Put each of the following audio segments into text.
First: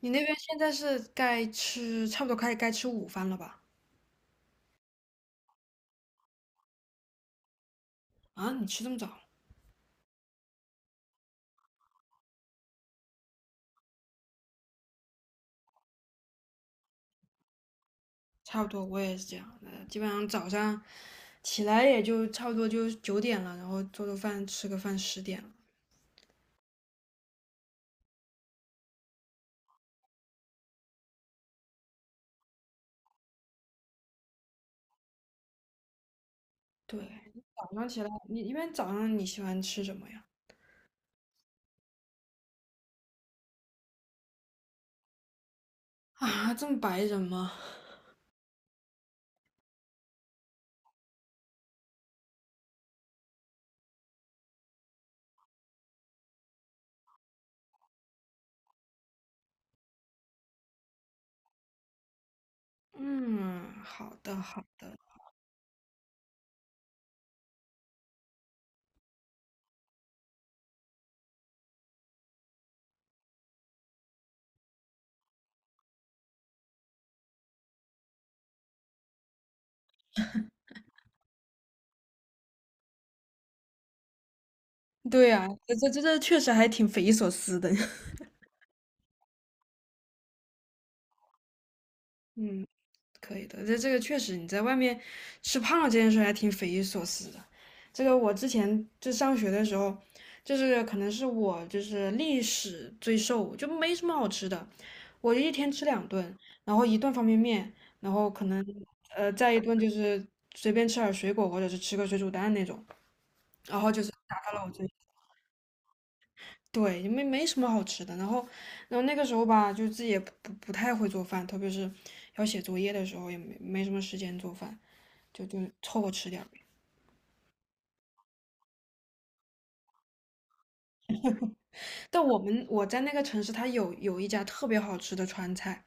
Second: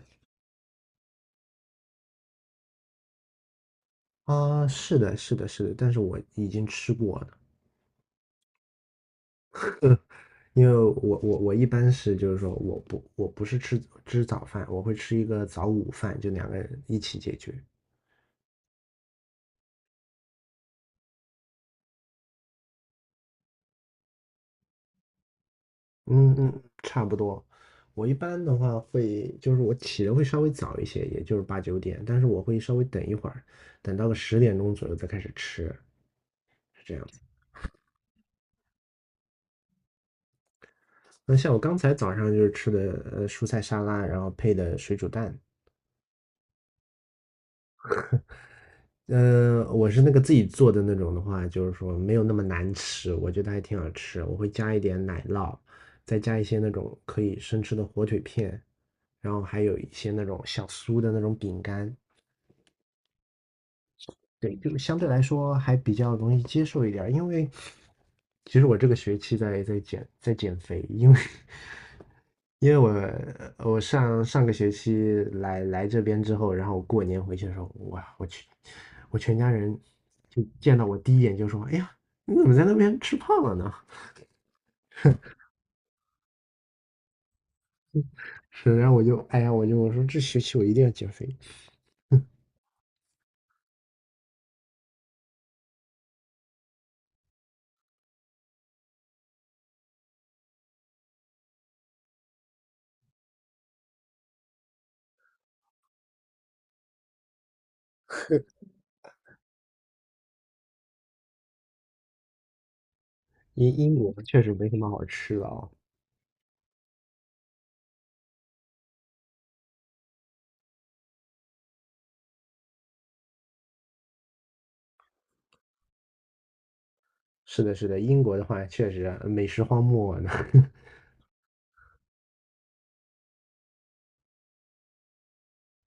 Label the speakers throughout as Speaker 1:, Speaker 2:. Speaker 1: 你那边现在是该吃，差不多快该吃午饭了吧？
Speaker 2: 啊，是的，是的，是的，但是我已经吃过了，
Speaker 1: 啊，你吃这么早？
Speaker 2: 因为我一般是就是说我不是吃早饭，我会吃一个早午饭，就两个人一起解决。
Speaker 1: 差不多，我也是这样的，基本上早上起来也就差不多就9点了，然后做做饭，吃个饭，10点了。
Speaker 2: 嗯嗯，差不多。我一般的话会就是我起的会稍微早一些，也就是8、9点，但是我会稍微等一会儿，等到个10点钟左右再开始吃，是这
Speaker 1: 对，
Speaker 2: 样子。
Speaker 1: 早上起来，你一般早上你喜欢吃什么呀？
Speaker 2: 那像我刚才早上就是吃的蔬菜沙拉，然后配的水煮蛋，
Speaker 1: 啊，这么白人吗？
Speaker 2: 嗯、我是那个自己做的那种的话，就是说没有那么难吃，我觉得还挺好吃。我会加一点奶酪，再加一些那种可以生吃的火腿片，然后还有一些那种小酥的那种饼干，
Speaker 1: 嗯，好的
Speaker 2: 对，
Speaker 1: 好
Speaker 2: 就
Speaker 1: 的。
Speaker 2: 相对来说还比较容易接受一点儿因为其实我这个学期在减肥，因为 我上个学期来这边之后，然后过年回去的时候，哇，我去，我全家人就见到我第一眼就说：“哎呀，你怎么在那边吃胖了呢？”
Speaker 1: 对呀，这确实还挺匪夷所思的。
Speaker 2: 是，然后我就哎呀，我说这学期我一定要减肥。
Speaker 1: 嗯，可以的，这个确实你在外面吃胖了这件事还挺匪夷所思的。这个我之前就上学的时候，就是可能是我就是历史最瘦，就没什么好吃的，我一天吃两顿，然后一顿方便面，然后可能再一顿就是随便吃点水果或者是吃个水煮蛋那种，
Speaker 2: 英
Speaker 1: 然后
Speaker 2: 英
Speaker 1: 就是
Speaker 2: 国
Speaker 1: 达
Speaker 2: 确实
Speaker 1: 到了
Speaker 2: 没
Speaker 1: 我
Speaker 2: 什么
Speaker 1: 最。
Speaker 2: 好吃的啊、
Speaker 1: 对，没什么好吃的。然后那个时候吧，就自己也不太会做饭，特别是要写作业的时候，也没什么时间做饭。就凑合吃点儿。
Speaker 2: 是的，是的，英国的话确实啊美食荒漠呢。
Speaker 1: 但我们我在那个城市，它有一家特别好吃的川菜，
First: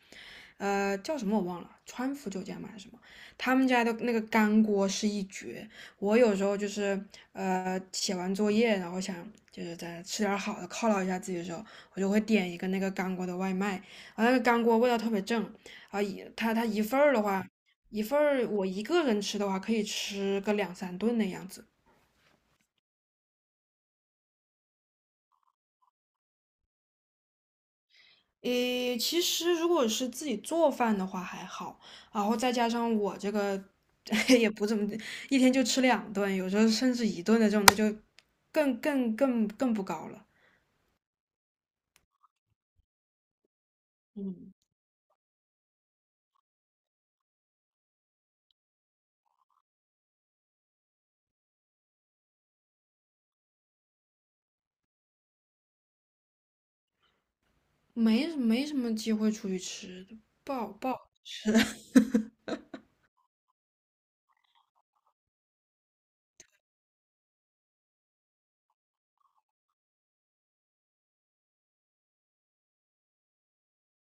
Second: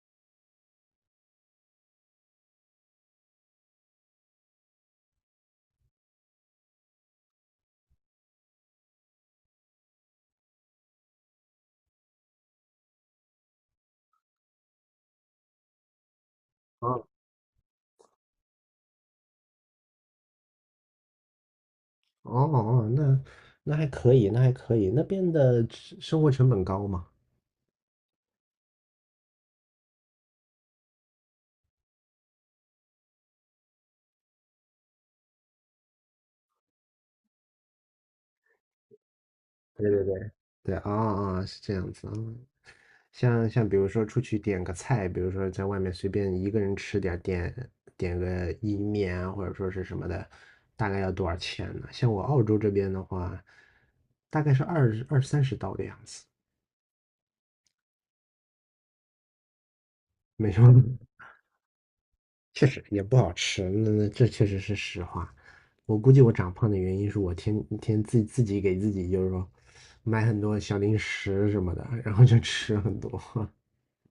Speaker 1: 叫什么我忘了，川福酒家嘛还是什么？他们家的那个干锅是一绝。我有时候就是写完作业，然后想就是在吃点儿好的犒劳一下自己的时候，我就会点一个那个干锅的外卖，然后那个干锅味道特别正，啊一它一份儿的话，一份儿我一个人吃的话可以吃个两三顿那样子。
Speaker 2: 哦哦，那还可以，那还可以。那边的吃生活成本高嘛？
Speaker 1: 诶，其实如果是自己做饭的话还好，然后再加上我这个 也不怎么，一天就吃两顿，有时候甚至一顿的这种，那就更不
Speaker 2: 对对
Speaker 1: 高了，
Speaker 2: 对，对啊啊，是这样子啊。像比如说出去点个菜，比如说在外面随便一个人吃点儿点个意面啊，或者说是什么的，大概要多少钱呢？像我澳洲这边的话，大概是二三十刀的样子，
Speaker 1: 没什么机会出去吃，
Speaker 2: 没
Speaker 1: 不
Speaker 2: 什
Speaker 1: 好
Speaker 2: 么，
Speaker 1: 不好吃。
Speaker 2: 确实也不好吃，那这确实是实话。我估计我长胖的原因是我天天自己给自己就是说买很多小零食什么的，然后就吃很多。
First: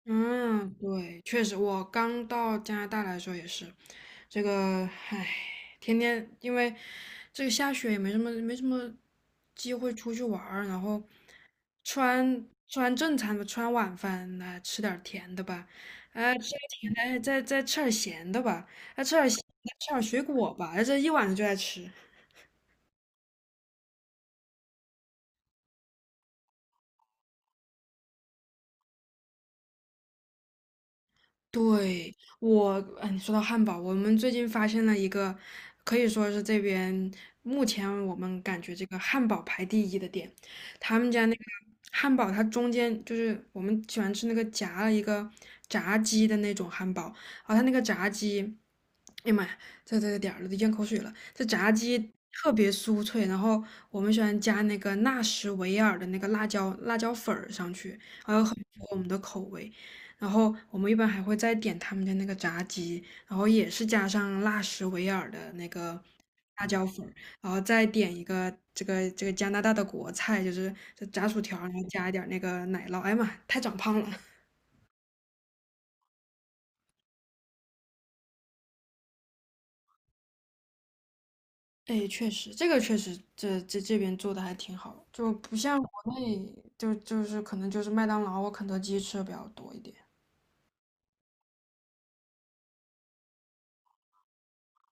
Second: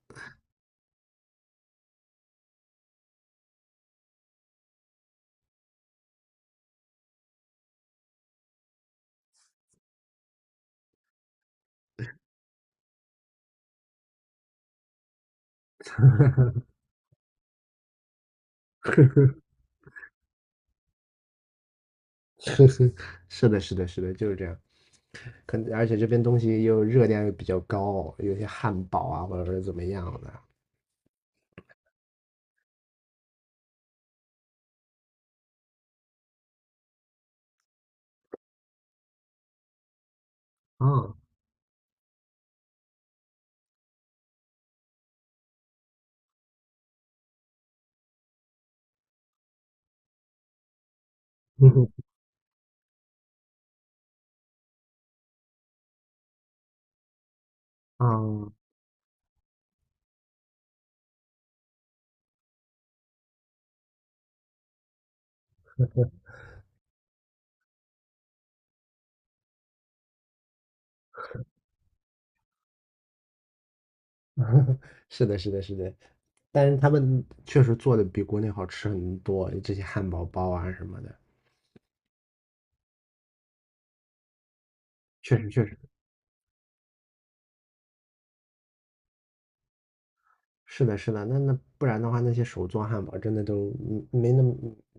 Speaker 1: 嗯，对，确实，我刚到加拿大来说也是，这个，唉，天天因为这个下雪也没什么机会出去玩儿，然后吃完正餐吧，吃完晚饭来吃点儿甜的吧，哎，吃点甜的，哎再吃点儿咸的吧，再吃点儿咸的，吃点儿水果吧，哎，这一晚上就在吃。
Speaker 2: 是的，是的，是的，就是这样。可能而且这边东西又热量又比较高，有些汉堡啊或者是怎么样的
Speaker 1: 对，我，你说到汉堡，我们最近发现了一个，可以说是这边目前我们感觉这个汉堡排第一的店，他们
Speaker 2: 啊，
Speaker 1: 家那个汉堡，它中间就是我们喜欢吃那个夹了一个炸鸡的那种汉堡，啊，后它那个炸鸡，哎呀妈呀，这这点儿了都咽口水了，这炸
Speaker 2: 嗯
Speaker 1: 鸡特别酥脆，然后我们喜欢加那个纳什维尔的那个辣椒粉儿上去，
Speaker 2: 啊，
Speaker 1: 然后很符合我们的口味。然后我们一般还会再点他们家那个炸鸡，然后也是加上辣什维尔的那个辣椒粉儿，然后再点一个这个加拿大的国菜，就是这炸薯条，然后加一点儿那个奶酪。哎呀妈，太长胖了！
Speaker 2: 是的，是的，是的。但是他们确实做的比国内好吃很多，这些汉堡包啊什么的，
Speaker 1: 哎，确实，这个确实，这边做的还挺好，就
Speaker 2: 确实
Speaker 1: 不
Speaker 2: 确实。
Speaker 1: 像国内，就是可能就是麦当劳或肯德基吃的比较多一点。
Speaker 2: 是的，是的，那不然的话，那些手做汉堡真的都嗯没那么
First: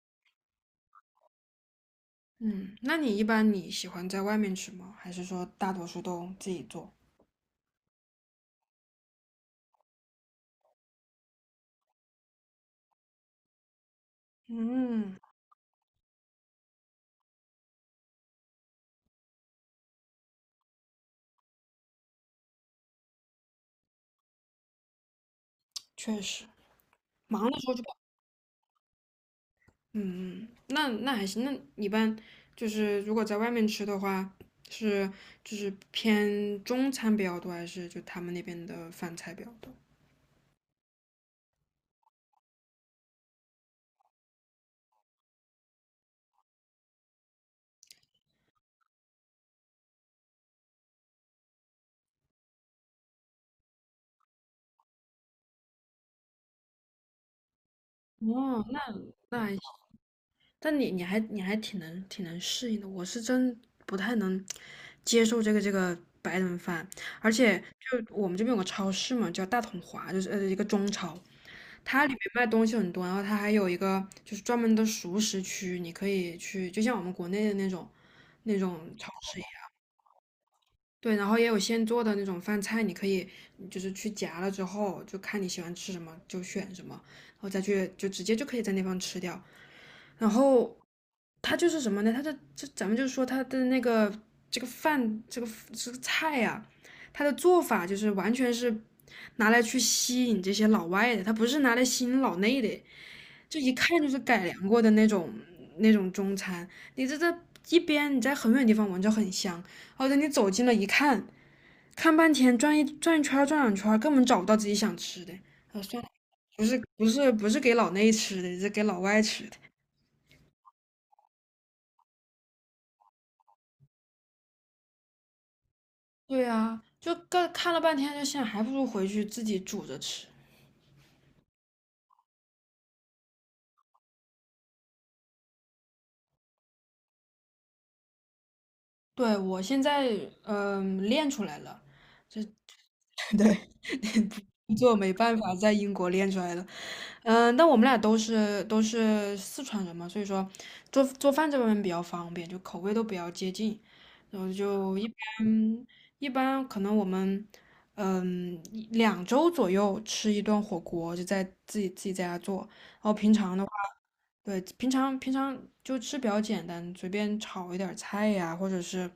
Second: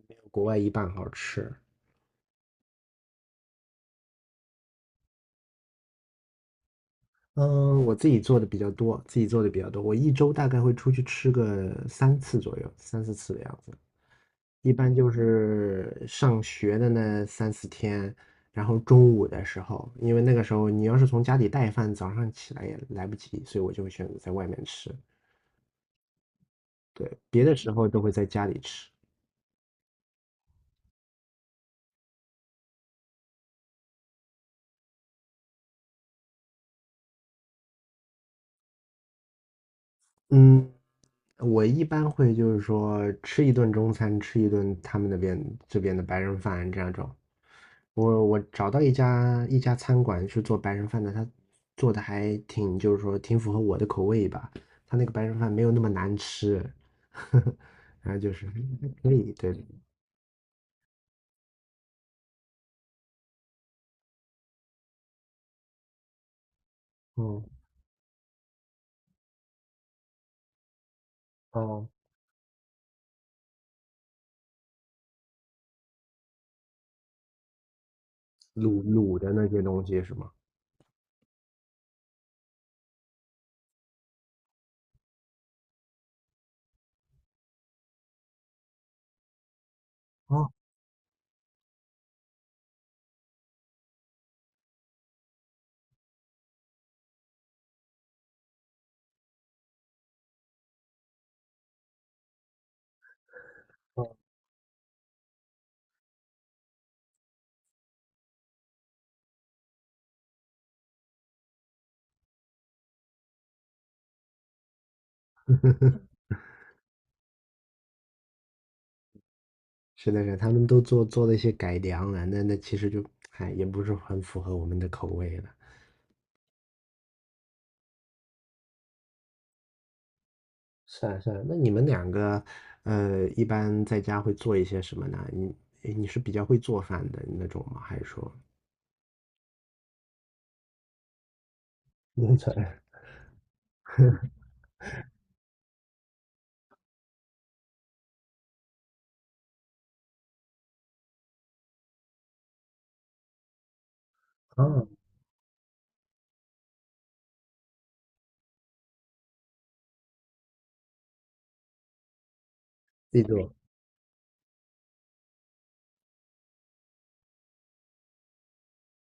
Speaker 2: 没有国外一半好吃。
Speaker 1: 嗯，那你一般你喜欢在外面吃吗？还是说大多数都自己做？
Speaker 2: 嗯，我自己做的比较多，自己做的比较多。我一周大概会出去吃个3次左右，三四次的样子。一般就
Speaker 1: 嗯，
Speaker 2: 是上学的那三四天，然后中午的时候，因为那个时候你要是从家里带饭，早上起来也来不及，所以我就会选择在外面吃。
Speaker 1: 确实，
Speaker 2: 对，别
Speaker 1: 忙
Speaker 2: 的
Speaker 1: 的时
Speaker 2: 时
Speaker 1: 候。就。
Speaker 2: 候都会在家里吃。
Speaker 1: 嗯，那那还行。那你一般就是如果在外面吃的话，是就是偏中餐比较多，还是就他们那边的饭菜比较多？
Speaker 2: 嗯，我一般会就是说吃一顿中餐，吃一顿他们那边这边的白人饭这样种。我找到一家餐馆是做白人饭的，他做的还挺就是说挺符合我的口味吧。他那个白人饭没有那么难吃，然后就是
Speaker 1: 哦，那
Speaker 2: 还可以，
Speaker 1: 那还
Speaker 2: 对，
Speaker 1: 行。但你还你还挺能适应的，我是真不太能接受这个白人饭，而
Speaker 2: 哦
Speaker 1: 且就我们这边有个超市嘛，叫大统华，就是一个中超，
Speaker 2: 哦，
Speaker 1: 它里面卖东西很多，然后它还有一个就是专门的熟食区，你可以去，就像我们国内的那种那种
Speaker 2: 卤
Speaker 1: 超
Speaker 2: 卤的
Speaker 1: 市一
Speaker 2: 那些
Speaker 1: 样。
Speaker 2: 东西是吗？
Speaker 1: 对，然后也有现做的那种饭菜，你可以就是去夹了之后，就看你喜欢吃什么就选什么，然后再去就直接就可以在那方吃掉。然
Speaker 2: 哦
Speaker 1: 后它就是什么呢？它的这咱们就说它的那个这个饭这个这个菜呀、它的做法就是完全是拿来去吸引这些老外的，它不是拿来吸引老内的。就一看
Speaker 2: 哦，
Speaker 1: 就是改良过的那种那种中餐。你这一边你在很远地方闻着很香，而且你走近了一看，看半天转一转一圈儿转两圈儿根本找不到自己想吃的。啊，算了，不是不是不是给老内吃的，是给老外吃的。
Speaker 2: 是的是的他们都做了一些改良了，那其实就哎也不是很符合我们的口味了。
Speaker 1: 对啊，就看看了半天，就想还不如回去自己煮着吃。
Speaker 2: 是啊，是啊，那你们两个，一般在家会做一些什么呢？你是比较会做饭的那种吗？还是说
Speaker 1: 对，我现在练出来了，
Speaker 2: 农
Speaker 1: 这
Speaker 2: 村，
Speaker 1: 对，不做没办法，在英国练出来了。但我们俩都是四川人嘛，所以说做做饭这方面比较方便，就口味都比较接近，然后
Speaker 2: 啊，
Speaker 1: 就一般可能我们一两周左右吃一顿火锅，就在自己在家做，然后
Speaker 2: 自己
Speaker 1: 平
Speaker 2: 做
Speaker 1: 常的话，对，平常就吃比较简单，随便炒一点儿菜呀，或者是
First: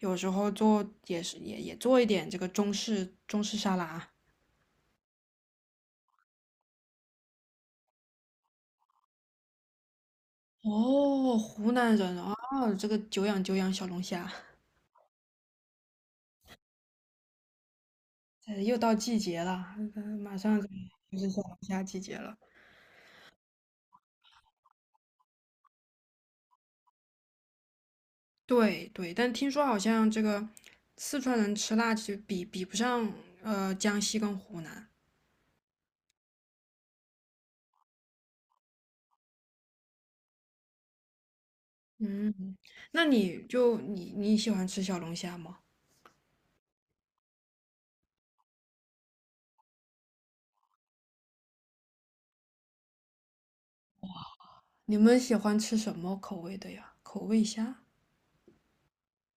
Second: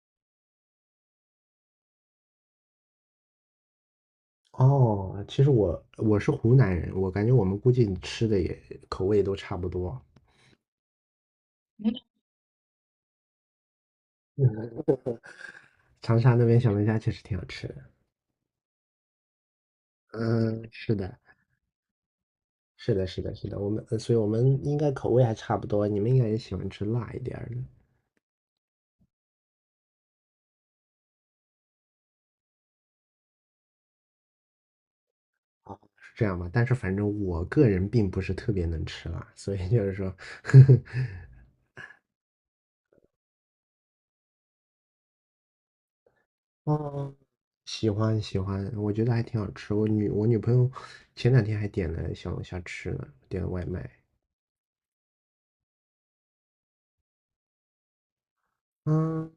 Speaker 1: 有时候做也是也做一点这个中式沙拉。
Speaker 2: 哦，其实我是湖南人，我感觉我们估计吃的也口味都差不多。
Speaker 1: 哦，湖南人啊，这个久仰久仰小龙虾，
Speaker 2: 长沙那边小龙虾确实挺好吃的。
Speaker 1: 又到季节了，马上
Speaker 2: 嗯，是的，
Speaker 1: 就是小龙虾季节了。
Speaker 2: 是的，是的，是的，我们，所以我们应该口味还差不多，你们应该也喜欢吃辣一点儿的。
Speaker 1: 对对，但听说好像这个四川人吃辣，其实比不上江西跟湖南。
Speaker 2: 哦，是这样吧？但是反正我个人并不是特别能吃辣，所以就是说，呵呵，
Speaker 1: 嗯，那你就你你喜欢吃小龙虾吗？
Speaker 2: 哦，喜欢喜欢，我觉得还挺好吃。我女朋友前2天还点了小龙虾吃呢，点了外卖。
Speaker 1: 你们喜欢吃什么口味的呀？口味虾？
Speaker 2: 嗯，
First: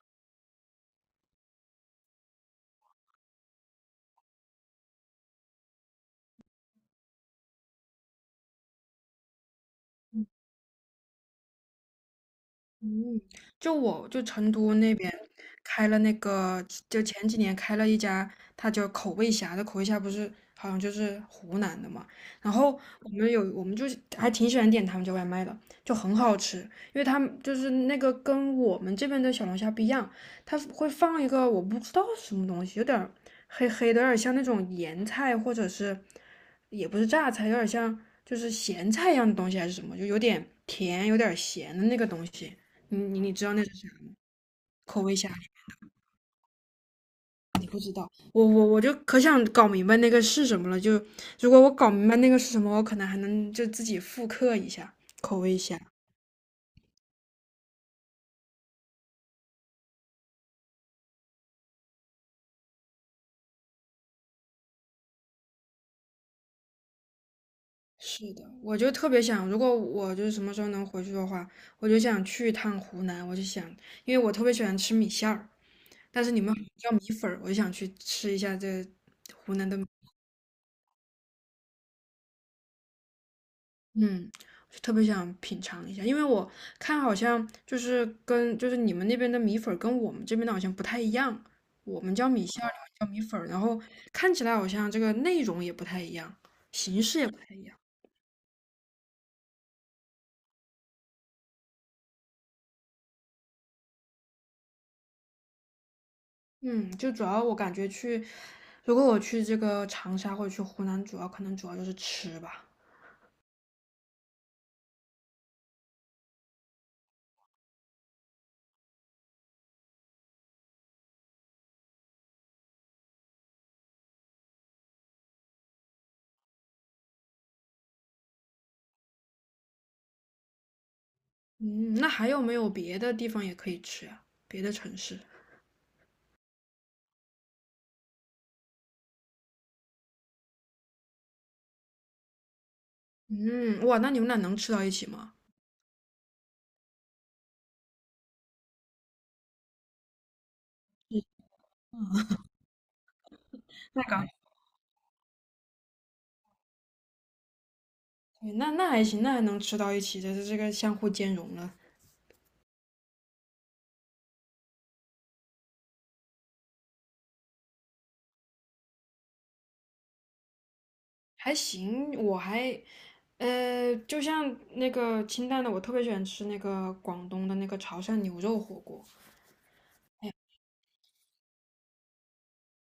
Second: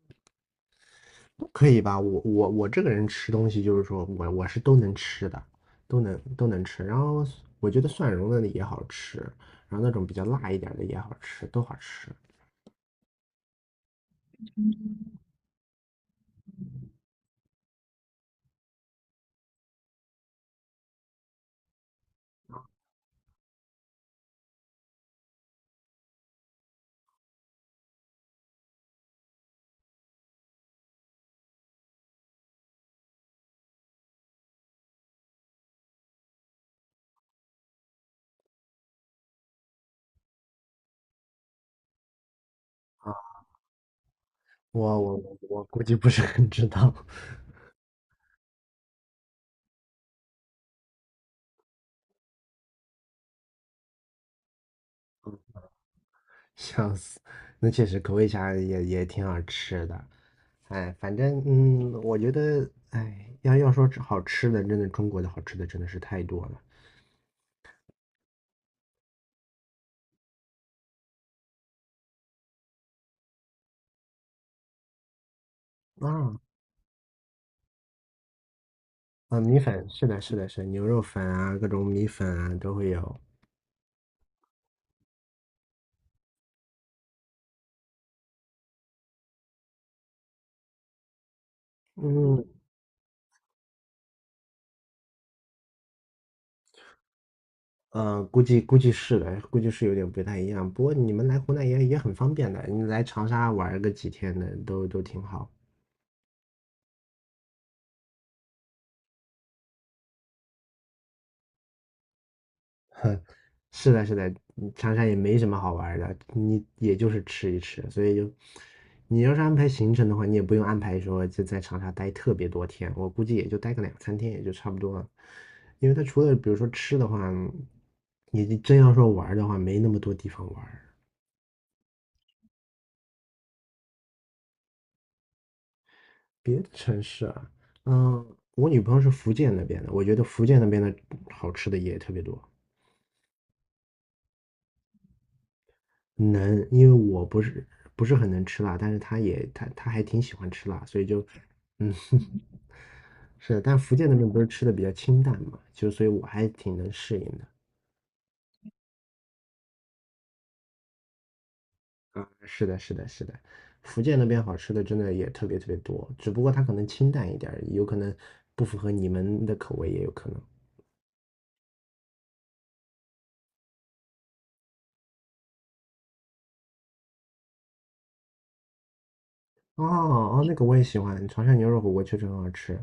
Speaker 2: 可以吧？我这个人吃东西就是说我是都能吃的，都能吃。然后我觉得蒜蓉的也好吃，然后那种比较辣一点的也好吃，都好吃
Speaker 1: 嗯，就我成都那边开了那个，就前几年开了一家，它叫口味虾这口味虾，不是好像就是湖南的嘛。然后我们就是还挺喜欢点他们家外卖的，就很好吃，因为他们就是那个跟我们这边的小龙虾不一样，它会放一个我不知道什么东西，有点儿黑黑的，有点像那种盐菜或者是也不是榨菜，有点像就是咸菜一样的东西还是什么，就有点甜，有点咸的那个东西。你
Speaker 2: 啊。
Speaker 1: 你你知道那是啥吗？口
Speaker 2: 我
Speaker 1: 味
Speaker 2: 我
Speaker 1: 虾米
Speaker 2: 我我估计不是很知道。
Speaker 1: 我就可想搞明白那个是什么了。就如果我搞明白那个是什么，我可能还能就自己复刻一下口味虾。
Speaker 2: 笑死，那确实口味虾也挺好吃的。哎，反正我觉得哎，要说吃好吃的，真的中国的好吃的真的是太多了
Speaker 1: 是的，我就特别想，如果我就是什么时候能回去的话，我就想去一趟湖南。我就想，因为我特别喜欢吃米线儿，但是
Speaker 2: 啊
Speaker 1: 你们好像叫米粉儿，我就想去吃一下这
Speaker 2: 啊！
Speaker 1: 湖
Speaker 2: 米
Speaker 1: 南的
Speaker 2: 粉是的，是的，是的牛肉粉啊，各种米粉啊都会有。
Speaker 1: 嗯，我就特别想品尝一下，因为我看好像就是跟就是你们那边的米粉儿跟我们这边的好像不太一样，我们叫
Speaker 2: 嗯
Speaker 1: 米线儿，你们叫米粉儿，然后看起来好像这个内容也不太一样，形式也不太一样。
Speaker 2: 估计是的，估计是有点不太一样。不过你们来湖南也很方便的，你来长沙玩儿个几天的都挺好。
Speaker 1: 嗯，就主要我感觉去，如果我去这个长沙或者去湖南，主要可能主要就是吃吧。
Speaker 2: 是的，是的，长沙也没什么好玩儿的，你也就是吃一吃，所以就，你要是安排行程的话，你也不用安排说就在长沙待特别多天，我估计也就待个两三天也就差不多了，因为他除了比如说吃的话，你真要说玩儿的话，没那么多地方玩儿
Speaker 1: 嗯，那还有没有别的地方也可以吃啊？别的城市？
Speaker 2: 别的城市啊，嗯，我女朋友是福建那边的，我觉得福建那边的好吃的也特别多。
Speaker 1: 嗯，哇，那你们俩能吃到一起吗？
Speaker 2: 能，因为我不是很能吃辣，但是她也她还挺喜欢吃辣，所以就，嗯，是的，但福建那边不是吃的比较清淡嘛，就所以我还挺能适应的。
Speaker 1: 对那那还行，那还能吃到一起，这是这个相互兼容了，
Speaker 2: 啊，是的，是的，是的，福建那边好吃的真的也特别特别多，只不过它可能清淡一点儿有可能不符合你们的口味，也有可能。
Speaker 1: 还行。我还，就像那个清淡的，我特别喜欢吃那个广东的那个潮汕牛肉火锅，
Speaker 2: 哦哦，那个我也喜欢，潮汕牛肉火锅确实很好吃，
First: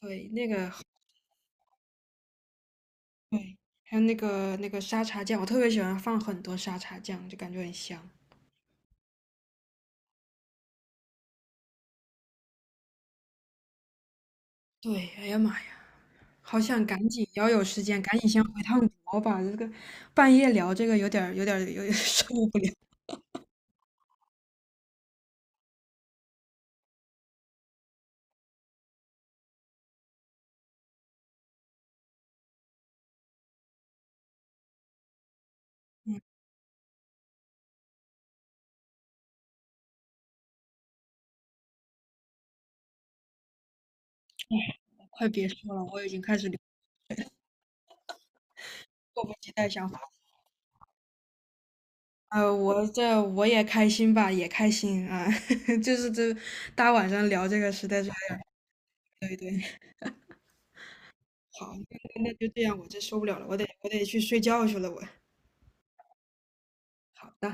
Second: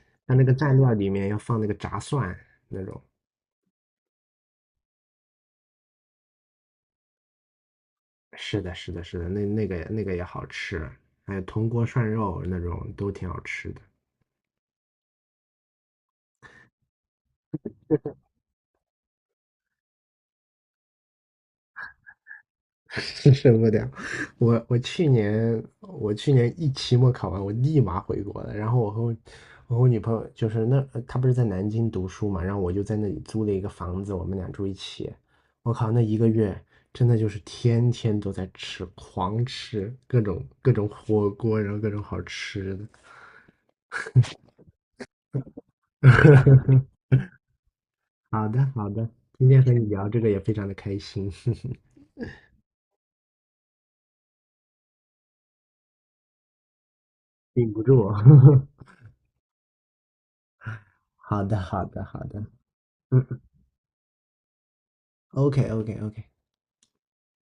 Speaker 1: 对，
Speaker 2: 它那
Speaker 1: 那
Speaker 2: 个
Speaker 1: 个
Speaker 2: 蘸料里面要放那个炸蒜那种。
Speaker 1: 对，还有那个那个沙茶酱，我特别喜欢放很多沙茶酱，就感觉很香。
Speaker 2: 是的，是的，是的，那那个也好吃，还有铜锅涮肉那种都挺好吃的。
Speaker 1: 对，哎呀妈呀，好想赶紧，要有时间赶紧先回趟国吧，这个半夜聊这个有点儿 受不了。
Speaker 2: 是受不了。我去年一期末考完，我立马回国了。然后我和我女朋友就是那她不是在南京读书嘛，然后我就在那里租了一个房子，我们俩住一起。我靠，那1个月真的就是天天都在吃，狂吃各种各种火锅，然后各种好吃的。
Speaker 1: 快别说了，我已经开始
Speaker 2: 好的好的，
Speaker 1: 迫不
Speaker 2: 今
Speaker 1: 及
Speaker 2: 天和
Speaker 1: 待
Speaker 2: 你
Speaker 1: 想。
Speaker 2: 聊这个也非常的开心，
Speaker 1: 我这我也开心吧，也开心啊，就是这大晚上聊这个
Speaker 2: 顶不
Speaker 1: 实在
Speaker 2: 住。
Speaker 1: 是还，对对，
Speaker 2: 好的
Speaker 1: 好，
Speaker 2: 好的好
Speaker 1: 那那
Speaker 2: 的，
Speaker 1: 就这样，我这受不了
Speaker 2: 嗯
Speaker 1: 了，我得去睡觉去了，我。
Speaker 2: ，OK OK OK。
Speaker 1: 好的。